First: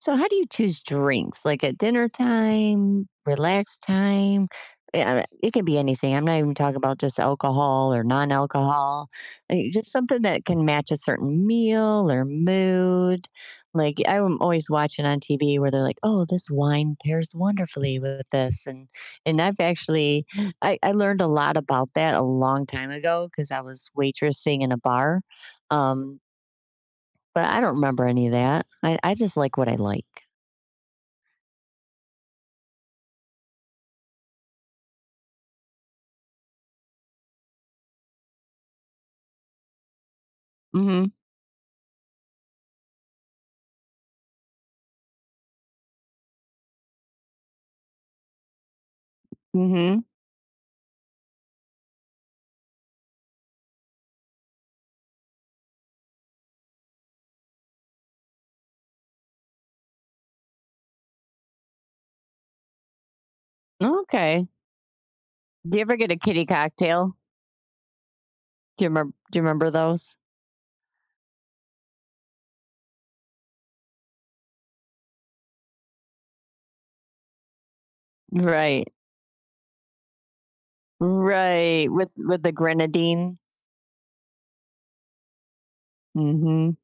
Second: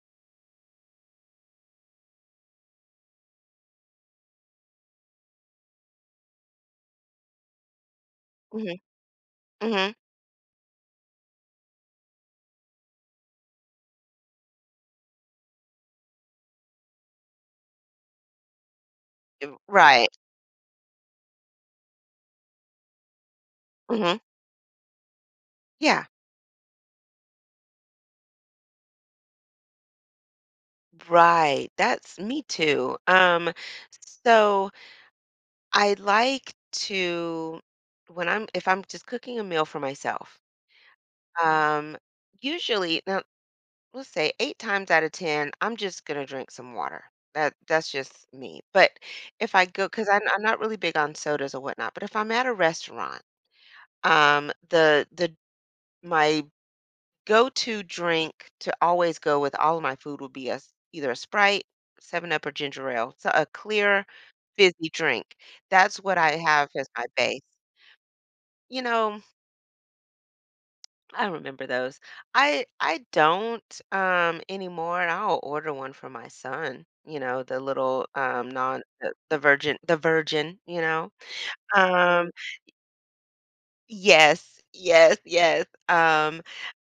So how do you choose drinks? Like at dinner time, relax time? It can be anything. I'm not even talking about just alcohol or non Mhm, alcohol. Like just mhm. something that can match a certain meal or mood. Like I'm always watching on TV where they're like, oh, this wine pairs wonderfully with this. And I've Right. actually I learned a lot about that a long time ago because I was Mhm. waitressing in a bar. Yeah. Um, but I don't remember any of that. I just like what I like. Right. That's me too. So I like to when I'm if I'm just cooking a meal for myself, hmm um, usually now let's say eight times out of ten, I'm just gonna drink some water. That's just me. But if I go, Mhm. because I'm not really big on sodas or whatnot, but if I'm at a restaurant, the my go-to drink to always go with all of my food would be a s either a Sprite, 7 Up, or ginger ale, so a clear, Okay. fizzy drink. Do you ever That's get a what I kitty have as my cocktail? base. You Do you remember? know, Do you remember those? I remember those. I don't anymore, and I'll order one for my son, you know, the little, non Right. The virgin, you know? Right, with Um the grenadine. Yes, yes, yes, Mhm.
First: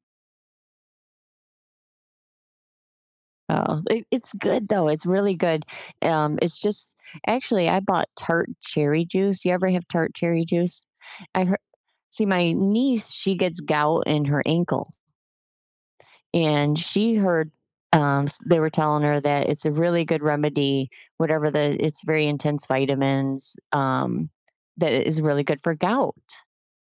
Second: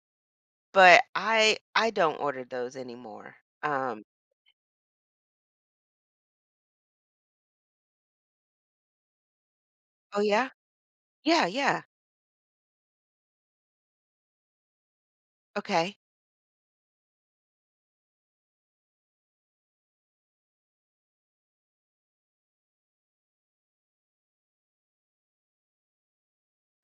but I don't order those anymore. Oh, Um it's good though, it's really good. It's just Actually, I bought tart cherry juice. You ever have tart Oh, cherry yeah? juice? Yeah, I hear yeah. See, my niece, she gets gout in her ankle. Okay. And she heard, they were telling her that it's a really good remedy, whatever the, it's very intense vitamins, that it is really good for gout.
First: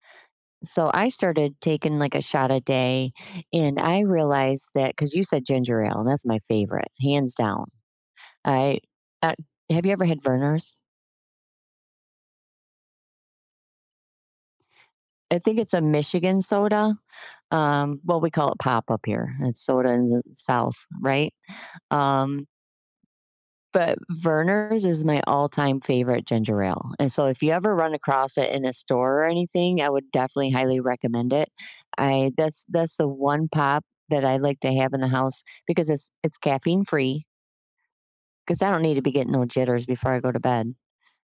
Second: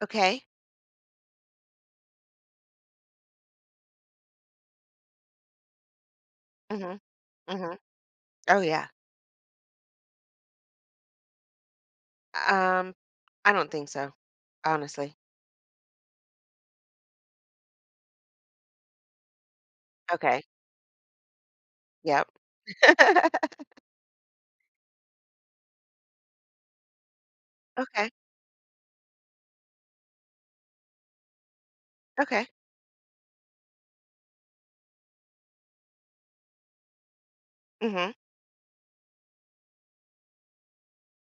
Okay. So I started taking like a shot a day and I realized that because you said ginger ale, and that's my favorite, Mhm. hands down. Mhm. Oh, I, yeah. uh, have you ever had Verner's? Um, I don't think so, honestly. I think it's a Michigan soda. Well, we call it pop up here. It's soda in the Okay. south, right? Yep. um But Verner's is my all-time favorite ginger ale, and so if you ever run Okay. across it in a store or anything, I would definitely highly recommend it. I, Okay. that's the one pop that I like to have in the house because it's caffeine free, Mhm. because I don't need to be getting no jitters before I go to bed.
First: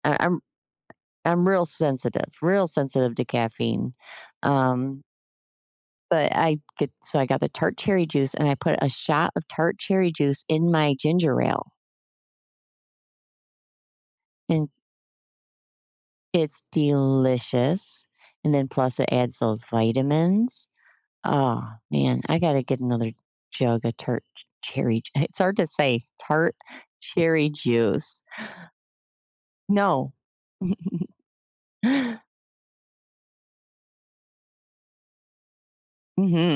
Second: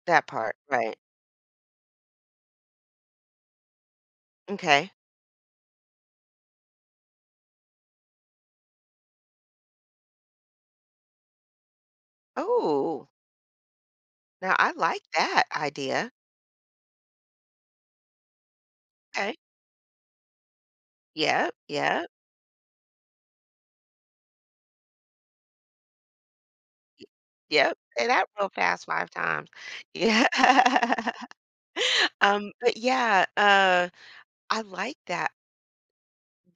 I That I'm part, right. I'm real sensitive to caffeine. Okay. Um, but I get so I got the tart cherry juice and I put a shot of tart cherry juice in my ginger ale, Oh, now and I like that idea. it's delicious, and then plus it Okay. adds those vitamins. Yep, Oh, yep, man, I gotta get another jug of tart cherry j it's hard to say, tart cherry yep. Say juice. that real fast 5 times. No. Yeah. But yeah, I like that.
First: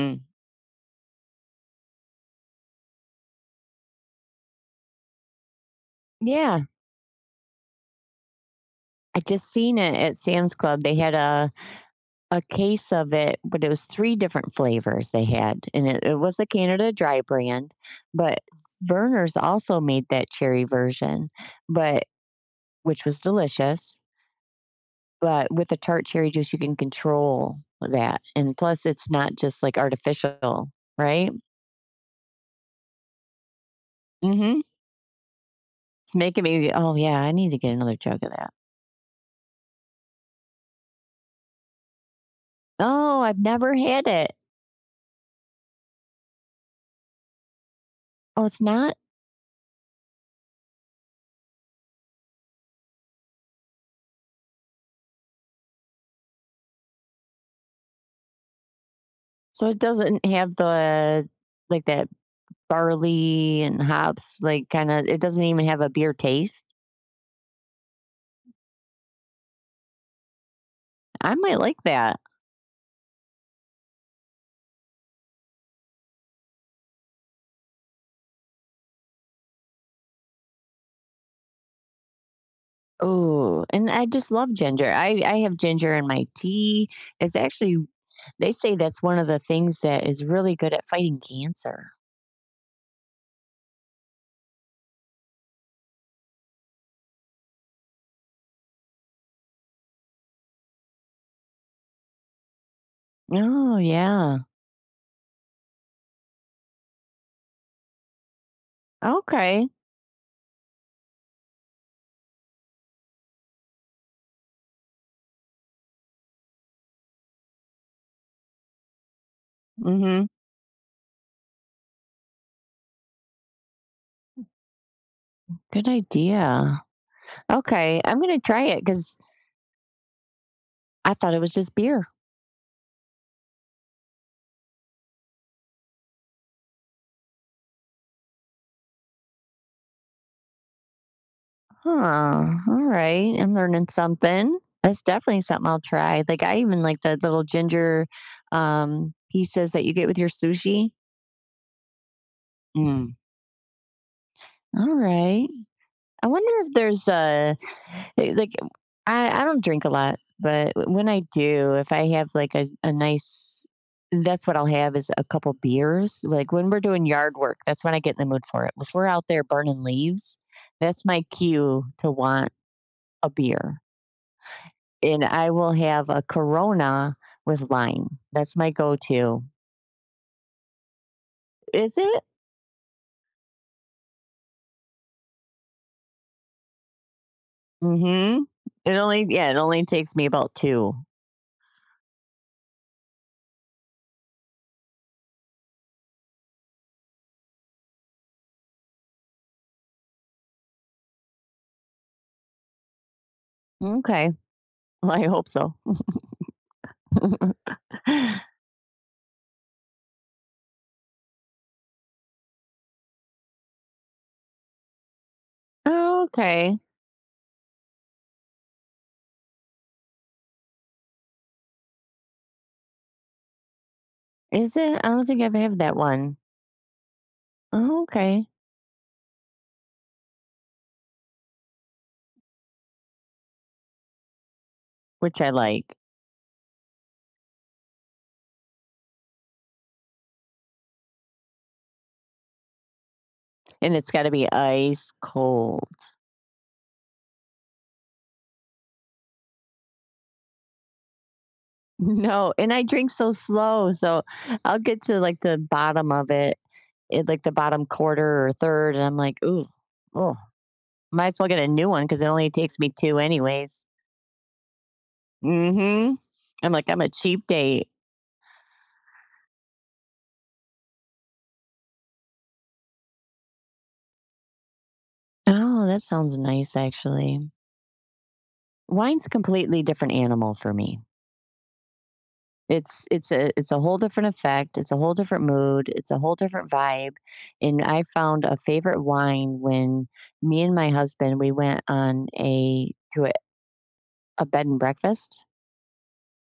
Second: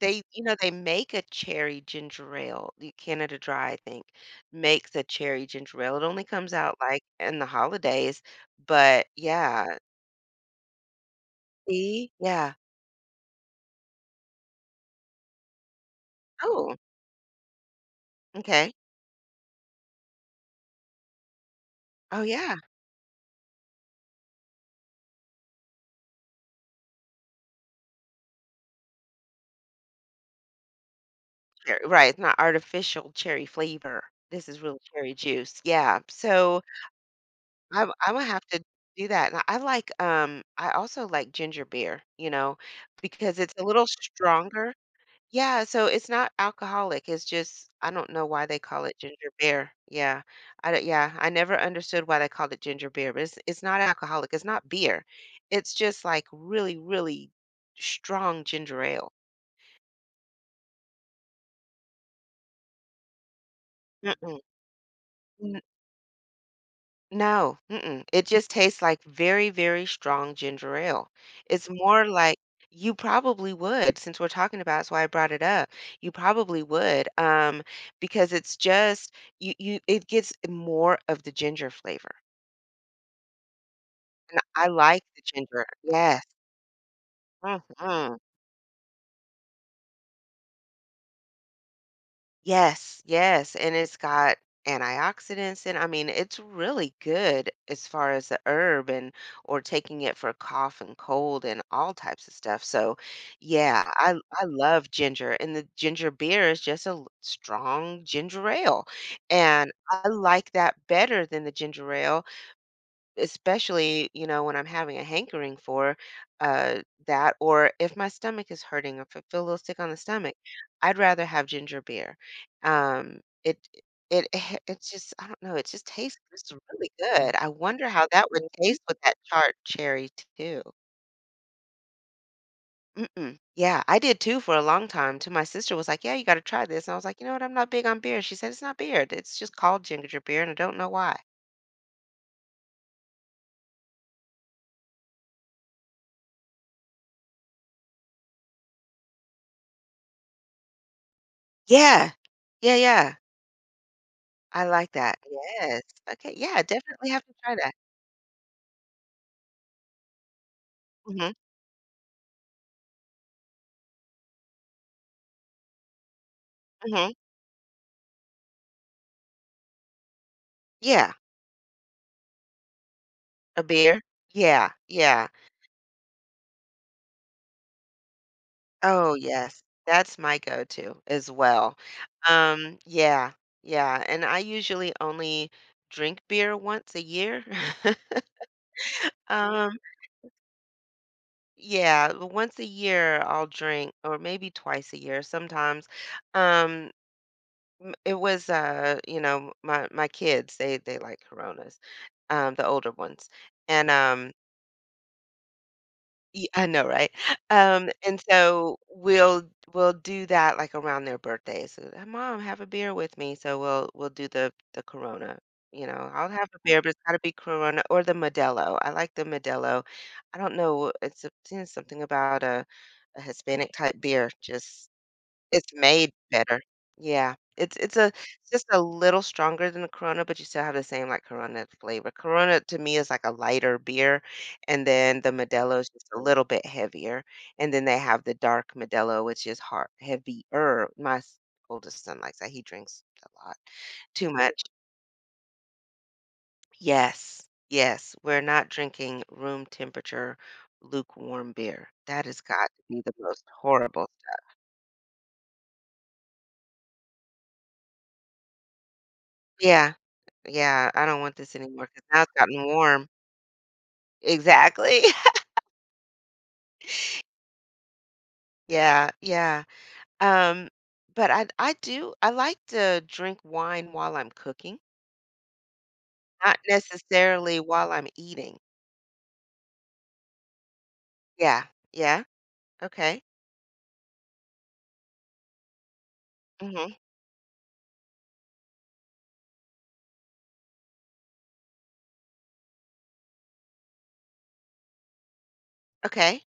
They, you know, they make a cherry ginger ale. The Canada Dry, I think, makes a cherry ginger ale. It only comes Yeah, out, like, in the holidays, but I just yeah. seen it at Sam's Club, they had See? a Yeah. case of it, but it was 3 different flavors they had, and it was the Oh, Canada Dry brand, but okay. Verner's also made that cherry version, but Oh, yeah. which was delicious. But with the tart cherry juice, you can control that, and plus it's not just, like, artificial, right? Cher Right, it's not artificial cherry flavor. This is Mhm. real cherry juice. Yeah. It's making So, me, "Oh, yeah, I need to get I'm another jug Imma of have that." to do that, and I like, I also like ginger beer, you know, "Oh, because I've it's a never little had it." stronger. Yeah, so it's not alcoholic, it's just I don't know "Oh, why they it's call not?" it ginger beer. Yeah. I don't yeah, I never understood why they called it ginger beer, but it's not alcoholic, it's not beer. It's just, like, really, really strong ginger ale. So it doesn't have the, like, that barley and hops, Mm-mm. like, kinda it doesn't even have a beer taste? No, mm-mm. It just tastes like very, very strong ginger ale. I might It's like more that. like you probably would, since we're talking about, that's why I brought it up. You probably would, because it's just you, you it gets more of the ginger flavor. Oh, and I just And love I ginger. like I the I have ginger. ginger in Yes. my tea. It's actually hmm they say that's one of the things that is really good at fighting cancer. Yes, yes, and it's got antioxidants, and I mean it's really good as far as the herb and or taking it for cough and cold and all types of stuff. So, Oh, yeah, I yeah. I love ginger and the ginger beer is just a strong ginger ale. Okay. And I like that better than the ginger ale, especially, you know, when I'm having a hankering for uh, that, or if my stomach is hurting, or if I feel a little sick on Mm. the Mhm. stomach, I'd rather have ginger beer. Um, it it's just I don't know. It just Good tastes it's idea. really good. I wonder Okay, how I'm that gonna would try taste it with that because tart cherry too. I thought it was just beer. Mm-mm. Yeah, I did too for a long time. Too, my sister was like, "Yeah, you got to try this," and I was like, "You know what? I'm not big on beer." She said, "It's not beer. It's just called ginger beer, and I don't know why." Huh, all right, I'm learning something. That's definitely something I'll try. Like, I even like the little pieces that you get with your sushi. Yeah, yeah, yeah. Mm. I like All that. right. Yes. I Okay, wonder yeah, I if there's definitely have to try a that. eh, like I don't drink a lot, but when I Mhm, do, if I have like a nice that's what I'll have is a couple beers. Like when we're doing mhm. yard work, that's when I get in the mood for it. If we're out there burning leaves, that's Yeah, my cue to want a a beer. beer. Yeah, And yeah. I will have a Corona with lime. That's my Oh, go-to. yes. That's my go-to as well. Is it? Yeah, yeah, and I usually only drink beer once a year. Mm-hmm. It only yeah, it Um, only takes me about two. yeah, once a year I'll drink or maybe twice a year sometimes. Um, m it was, you know, my kids, they like Coronas, the older ones, and, Okay. Well, I hope so. Y I know, right? And so we'll do that, like, around their birthdays. So, "Hey, mom, have a beer with me." So we'll do the Corona, you know? "I'll have a Okay. beer, but it's gotta be Corona or the Modelo." I like the Modelo. I don't know, it's something about a Hispanic type beer, Is just it? I don't think I've it's had that made one. better. Yeah. Oh, okay. It's just a little stronger than the Corona, but you still have the same, like, Corona flavor. Corona to me is like a lighter beer, and then the Which I Modelo is like. just a little bit heavier, and then they have the dark Modelo, which is hard heavier. My s oldest son likes that, he drinks a lot. And it's gotta Too be much. ice cold. Yes. Yes. We're not drinking room temperature lukewarm beer. That has No, got and to I be drink the so most slow, horrible. so I'll get to, like, the bottom of it, eh, like, the bottom quarter or third, and I'm like, "Ooh, Yeah. oh, Yeah. I don't might want as well this get a new anymore one because because now it it's only gotten takes me warm. 2 anyways." Exactly. Mhm. I'm like, "I'm a cheap date." Yeah, yeah. Um, but I like to drink wine while I'm cooking, Oh, that sounds not nice, actually. necessarily while I'm eating. Wine's completely different animal for me. Yeah, yeah. It's Okay. it's a it's a whole different effect, it's a whole different mood, it's a whole different Mhm. vibe, and I found a favorite wine when me and my husband, we went on a to a a bed and breakfast, Okay.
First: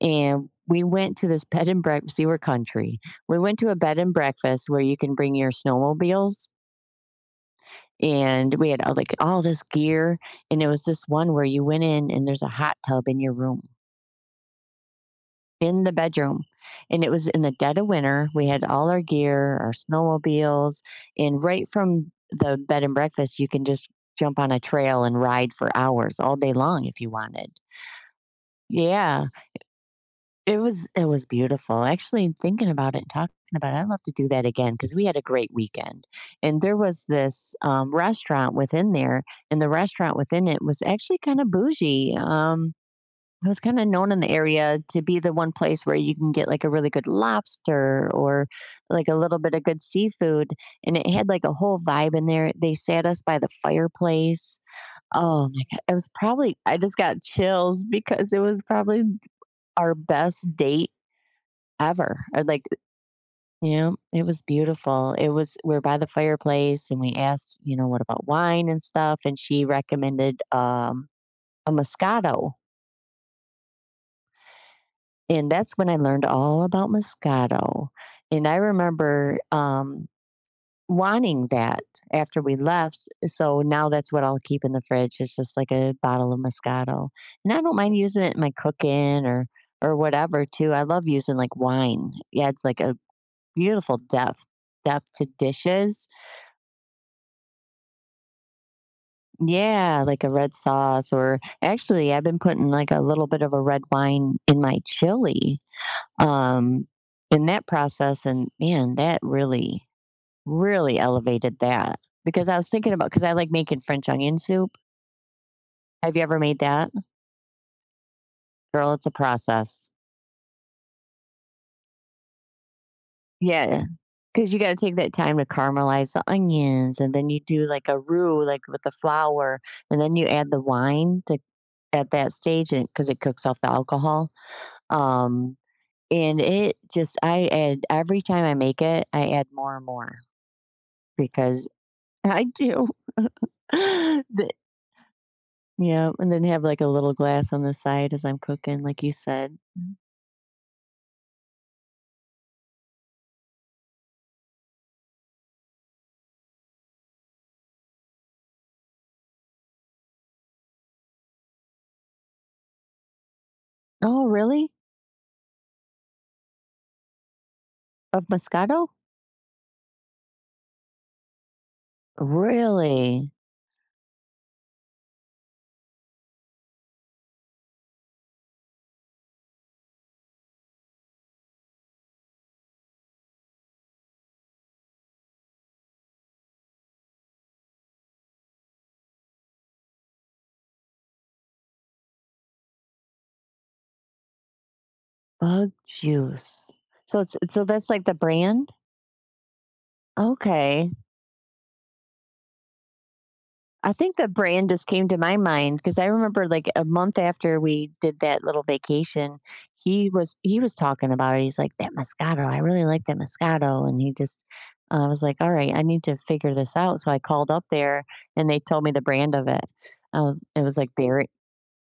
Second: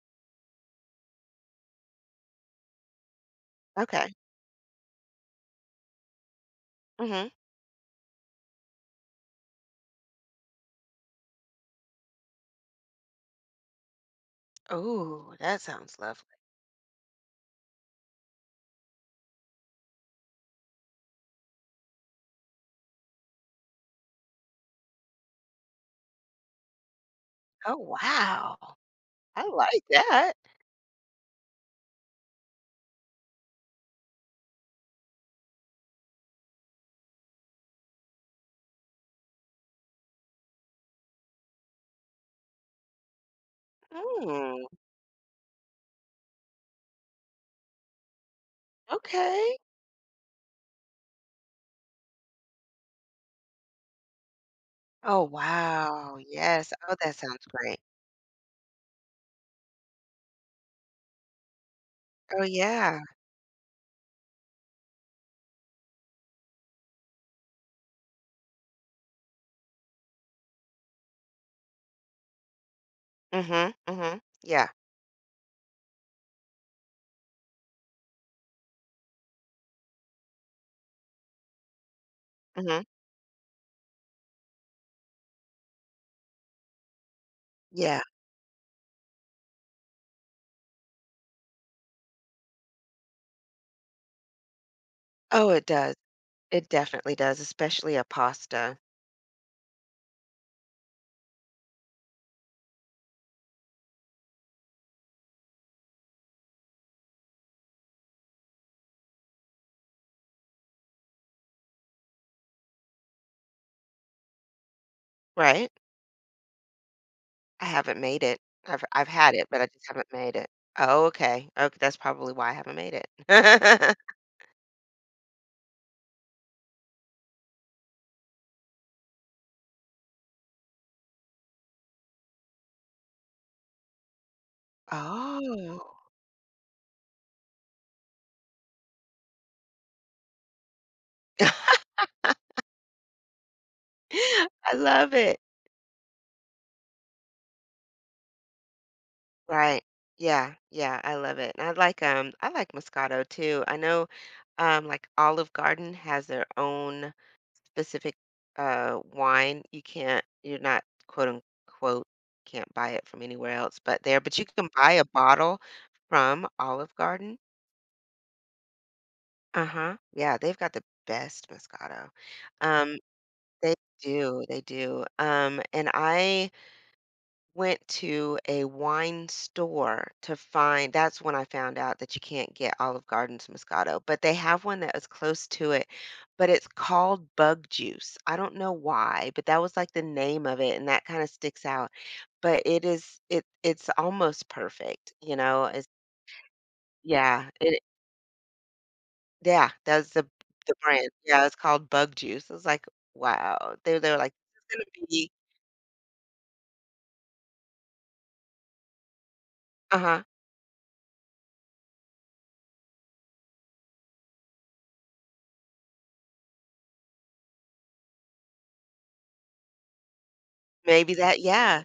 and we went to this bed and breakfast see, we're country. We went to a bed Okay. and breakfast where you can bring your snowmobiles, Mhm. and we had all, like, all this gear, and it was this one where you went in and there's a hot tub in your room. Ooh, that In the sounds lovely. bedroom. And it was in the dead of winter. We had all our gear, our snowmobiles, and right from the bed and breakfast, you can just jump on a trail and ride for hours all day long if you wanted. Oh, wow. Yeah, I like that. it was beautiful. Actually, thinking about it and talking about it, I'd love to do that again because we had a great weekend. And there was this restaurant within there, and the restaurant within it was actually kind of bougie. I was kind of known in the Mm, area to be the one place where you can get like a really good lobster or like a little bit okay. of good seafood. And it had like a whole vibe in there. They sat us by the fireplace. Oh, Oh my God. It was wow. probably, Yes. I Oh, just that got sounds great. chills because it was probably our best date ever. Oh, Or like, yeah. you know, it was beautiful. It was, we are by the fireplace and we asked, you know, what about wine and stuff. And she recommended a Moscato. Mhm. Mhm. Yeah. And that's when I learned all about Moscato. And I remember wanting that after we Mhm. left. So now that's what I'll keep in the fridge. It's just like a bottle of Moscato. And I don't mind Yeah. using it in my cooking or whatever too. I love using like wine. Yeah, it's like a beautiful depth to Oh, it does. dishes. It definitely does, especially a pasta. Yeah, like a red sauce or actually I've been putting like a little bit of a red wine in my chili um, in that process, and man, that really, really elevated that because I was thinking about because I like making French onion soup. Right? Have you ever made that, I haven't made it. I've girl? It's I've a had it, but I just process. haven't made it. Oh, okay. Okay, that's probably why I haven't made it. Yeah, because you got to take that time to caramelize the onions, and then you do like a roux, like with the flour, and then you add the wine to at that stage, and because it cooks off the alcohol. Um, Oh. and it just, I add every time I make it, I add more and more because I do. I The love it. yeah, and then have, like, a little glass on the side as I'm cooking, like you said. Right. Mm. Yeah, yeah, I love it. And I like Moscato too. I know, like Olive Garden has their own specific, wine. You're not quote unquote can't buy it from anywhere else but there, Oh, but you can really? buy a bottle from Olive Garden. Of Moscato? Uh-huh. Yeah, they've got the best Moscato. Um, Really? they do, they do. And I went to a wine store to find that's when I found out that you can't get Olive Garden's Moscato, but they have one that is close to it, but it's called Bug Juice. I don't know why, but that was like the name of it, and that kind of sticks out. But it is it's almost perfect, you know. Bug It's juice. So it's yeah, so it that's, like, the brand? Yeah, that's the Okay. brand. Yeah, it's called Bug Juice. I was like, "Wow." I they were think the like, brand "This just gonna came to be." my mind because I remember like a month after we did that little vacation, he Uh-huh. was he was talking about it. He's like, that Moscato, I really like that Moscato. And he just I was like, all right, I need to figure this out. So I called up there and they told me the brand of it. I was it was like Maybe Ber- that, yeah.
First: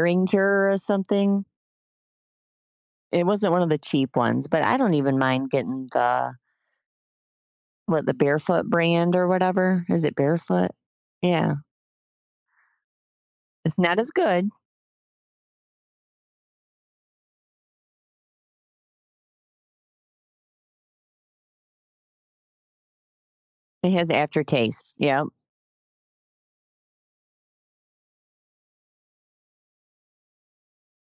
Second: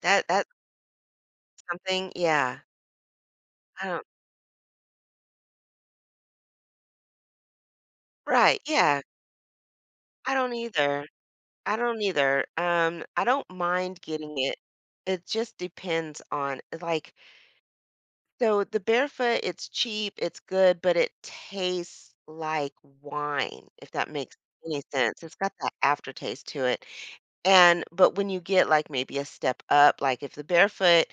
That that's or something. something, yeah. It wasn't one of the I don't cheap ones, but I don't even mind getting the what the Right, barefoot yeah. brand or whatever. Is it I don't barefoot? either. Yeah. I don't either. I don't It's not mind as getting good. it. It just depends on like, so the barefoot, it's cheap, it's good, but it tastes like wine, if It that has makes any aftertaste. sense. Yeah. It's got that aftertaste to it. And but when you get like maybe a step up, like if the barefoot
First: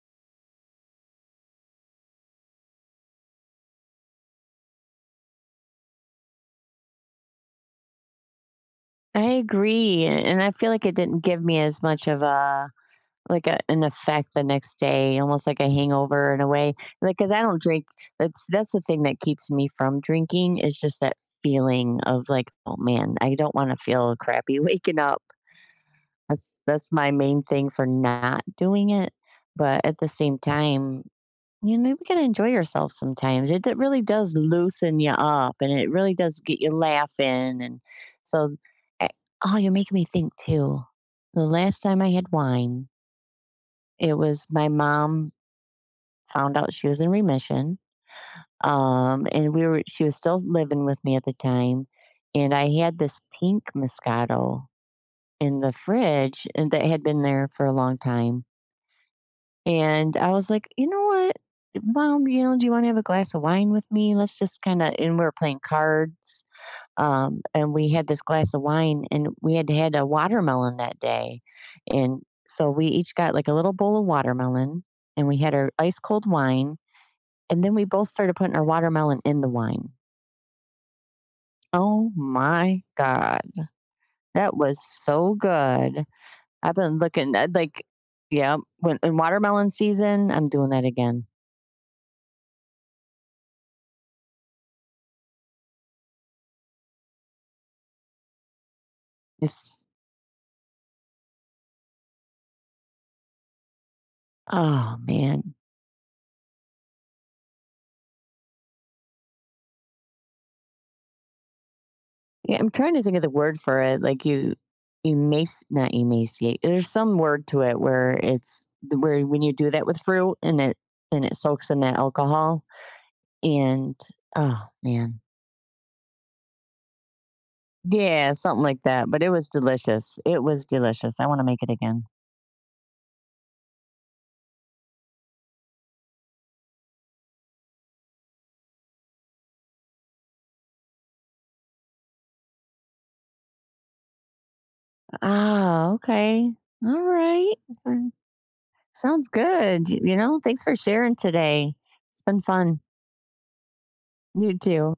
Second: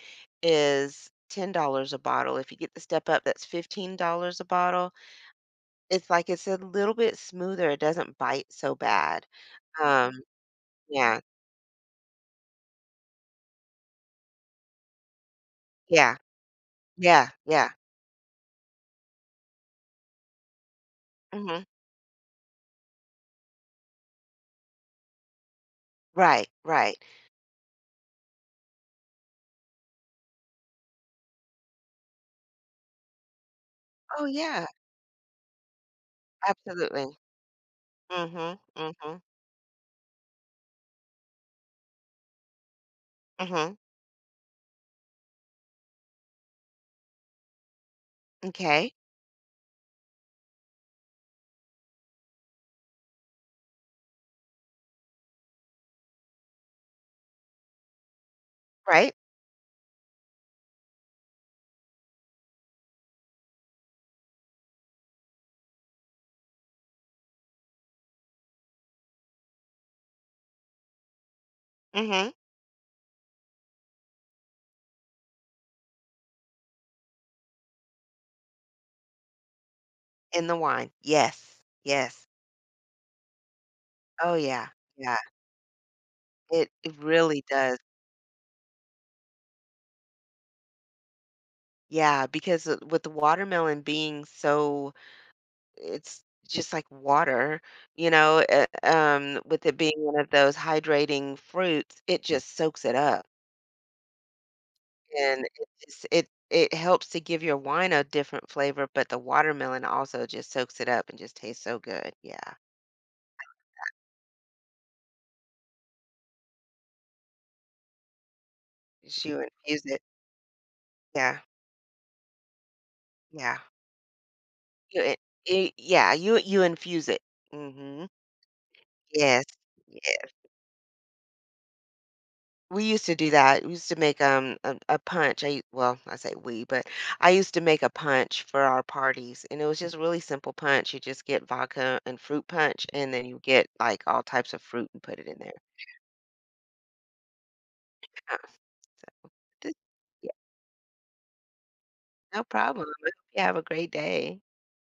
is $10 a bottle, if you get the step up, that's $15 a bottle. It's like it's a little bit smoother. It doesn't bite so bad. I agree, Um, and I feel like it yeah, didn't give me as much of a like a an effect the next day, almost like a yeah, hangover in a way. Like, yeah, because I don't yeah. drink. That's the thing that keeps me from drinking is just that hmm feeling of like, oh man, I don't want to feel crappy waking up. Right, That's right. my main thing for not doing it. But at the same time, you know, we gotta enjoy yourself sometimes. It d really Oh does yeah, loosen you up, and it really does get you absolutely. laughing, and Mm-hmm. so eh Mm-hmm. oh, you're making me think too. The last time I had wine, Mm-hmm. it was my mom found out she was in remission, Okay. And we were she was still living with me at the time, and I had this pink Moscato in the fridge, and that had been there for a long time. Right. And I was like, "You know what? Mom, you know, do you wanna have a glass of wine with me? Let's just kinda" and we were playing cards, and we had this glass of wine, and we had had a watermelon that day, and Mm-hmm. so we each got, like, a little bowl of watermelon, and we had our ice cold wine, and then we both started putting our watermelon in the wine. In the wine. Yes. Oh Yes. my god, Oh that yeah. was Yeah. so good. It I've it been looking really at, does. like yeah, when in watermelon season, I'm doing that again. Yeah, because with the watermelon being so, it's just like water, you know, with it It's being one of those hydrating fruits, it just soaks it up oh and it man. just, it helps to give your wine a different flavor, but the watermelon also just soaks it up and just tastes so good. Yeah, Yeah, I'm trying to think of the word for it. Like you emaciate not emaciate. There's some word to it where it's just where when you you do infuse that with it. fruit and it Yeah, soaks in that alcohol yeah, and oh you, man. You infuse it. Mm-hmm. Yeah, something like that. But it Yes, was delicious. yes. It was delicious. I want to make it again. We used to do that. We used to make a punch. I well, I say we, but I used to make a punch for our parties, and it was just really simple punch. You just get vodka and fruit punch, and then you get like all types of fruit and put it in there. Ah, okay. All right. Mm, Yeah, sounds this- good. Y- You yeah, know, thanks for sharing today. It's been no fun. problem. I hope you have a great day. You too.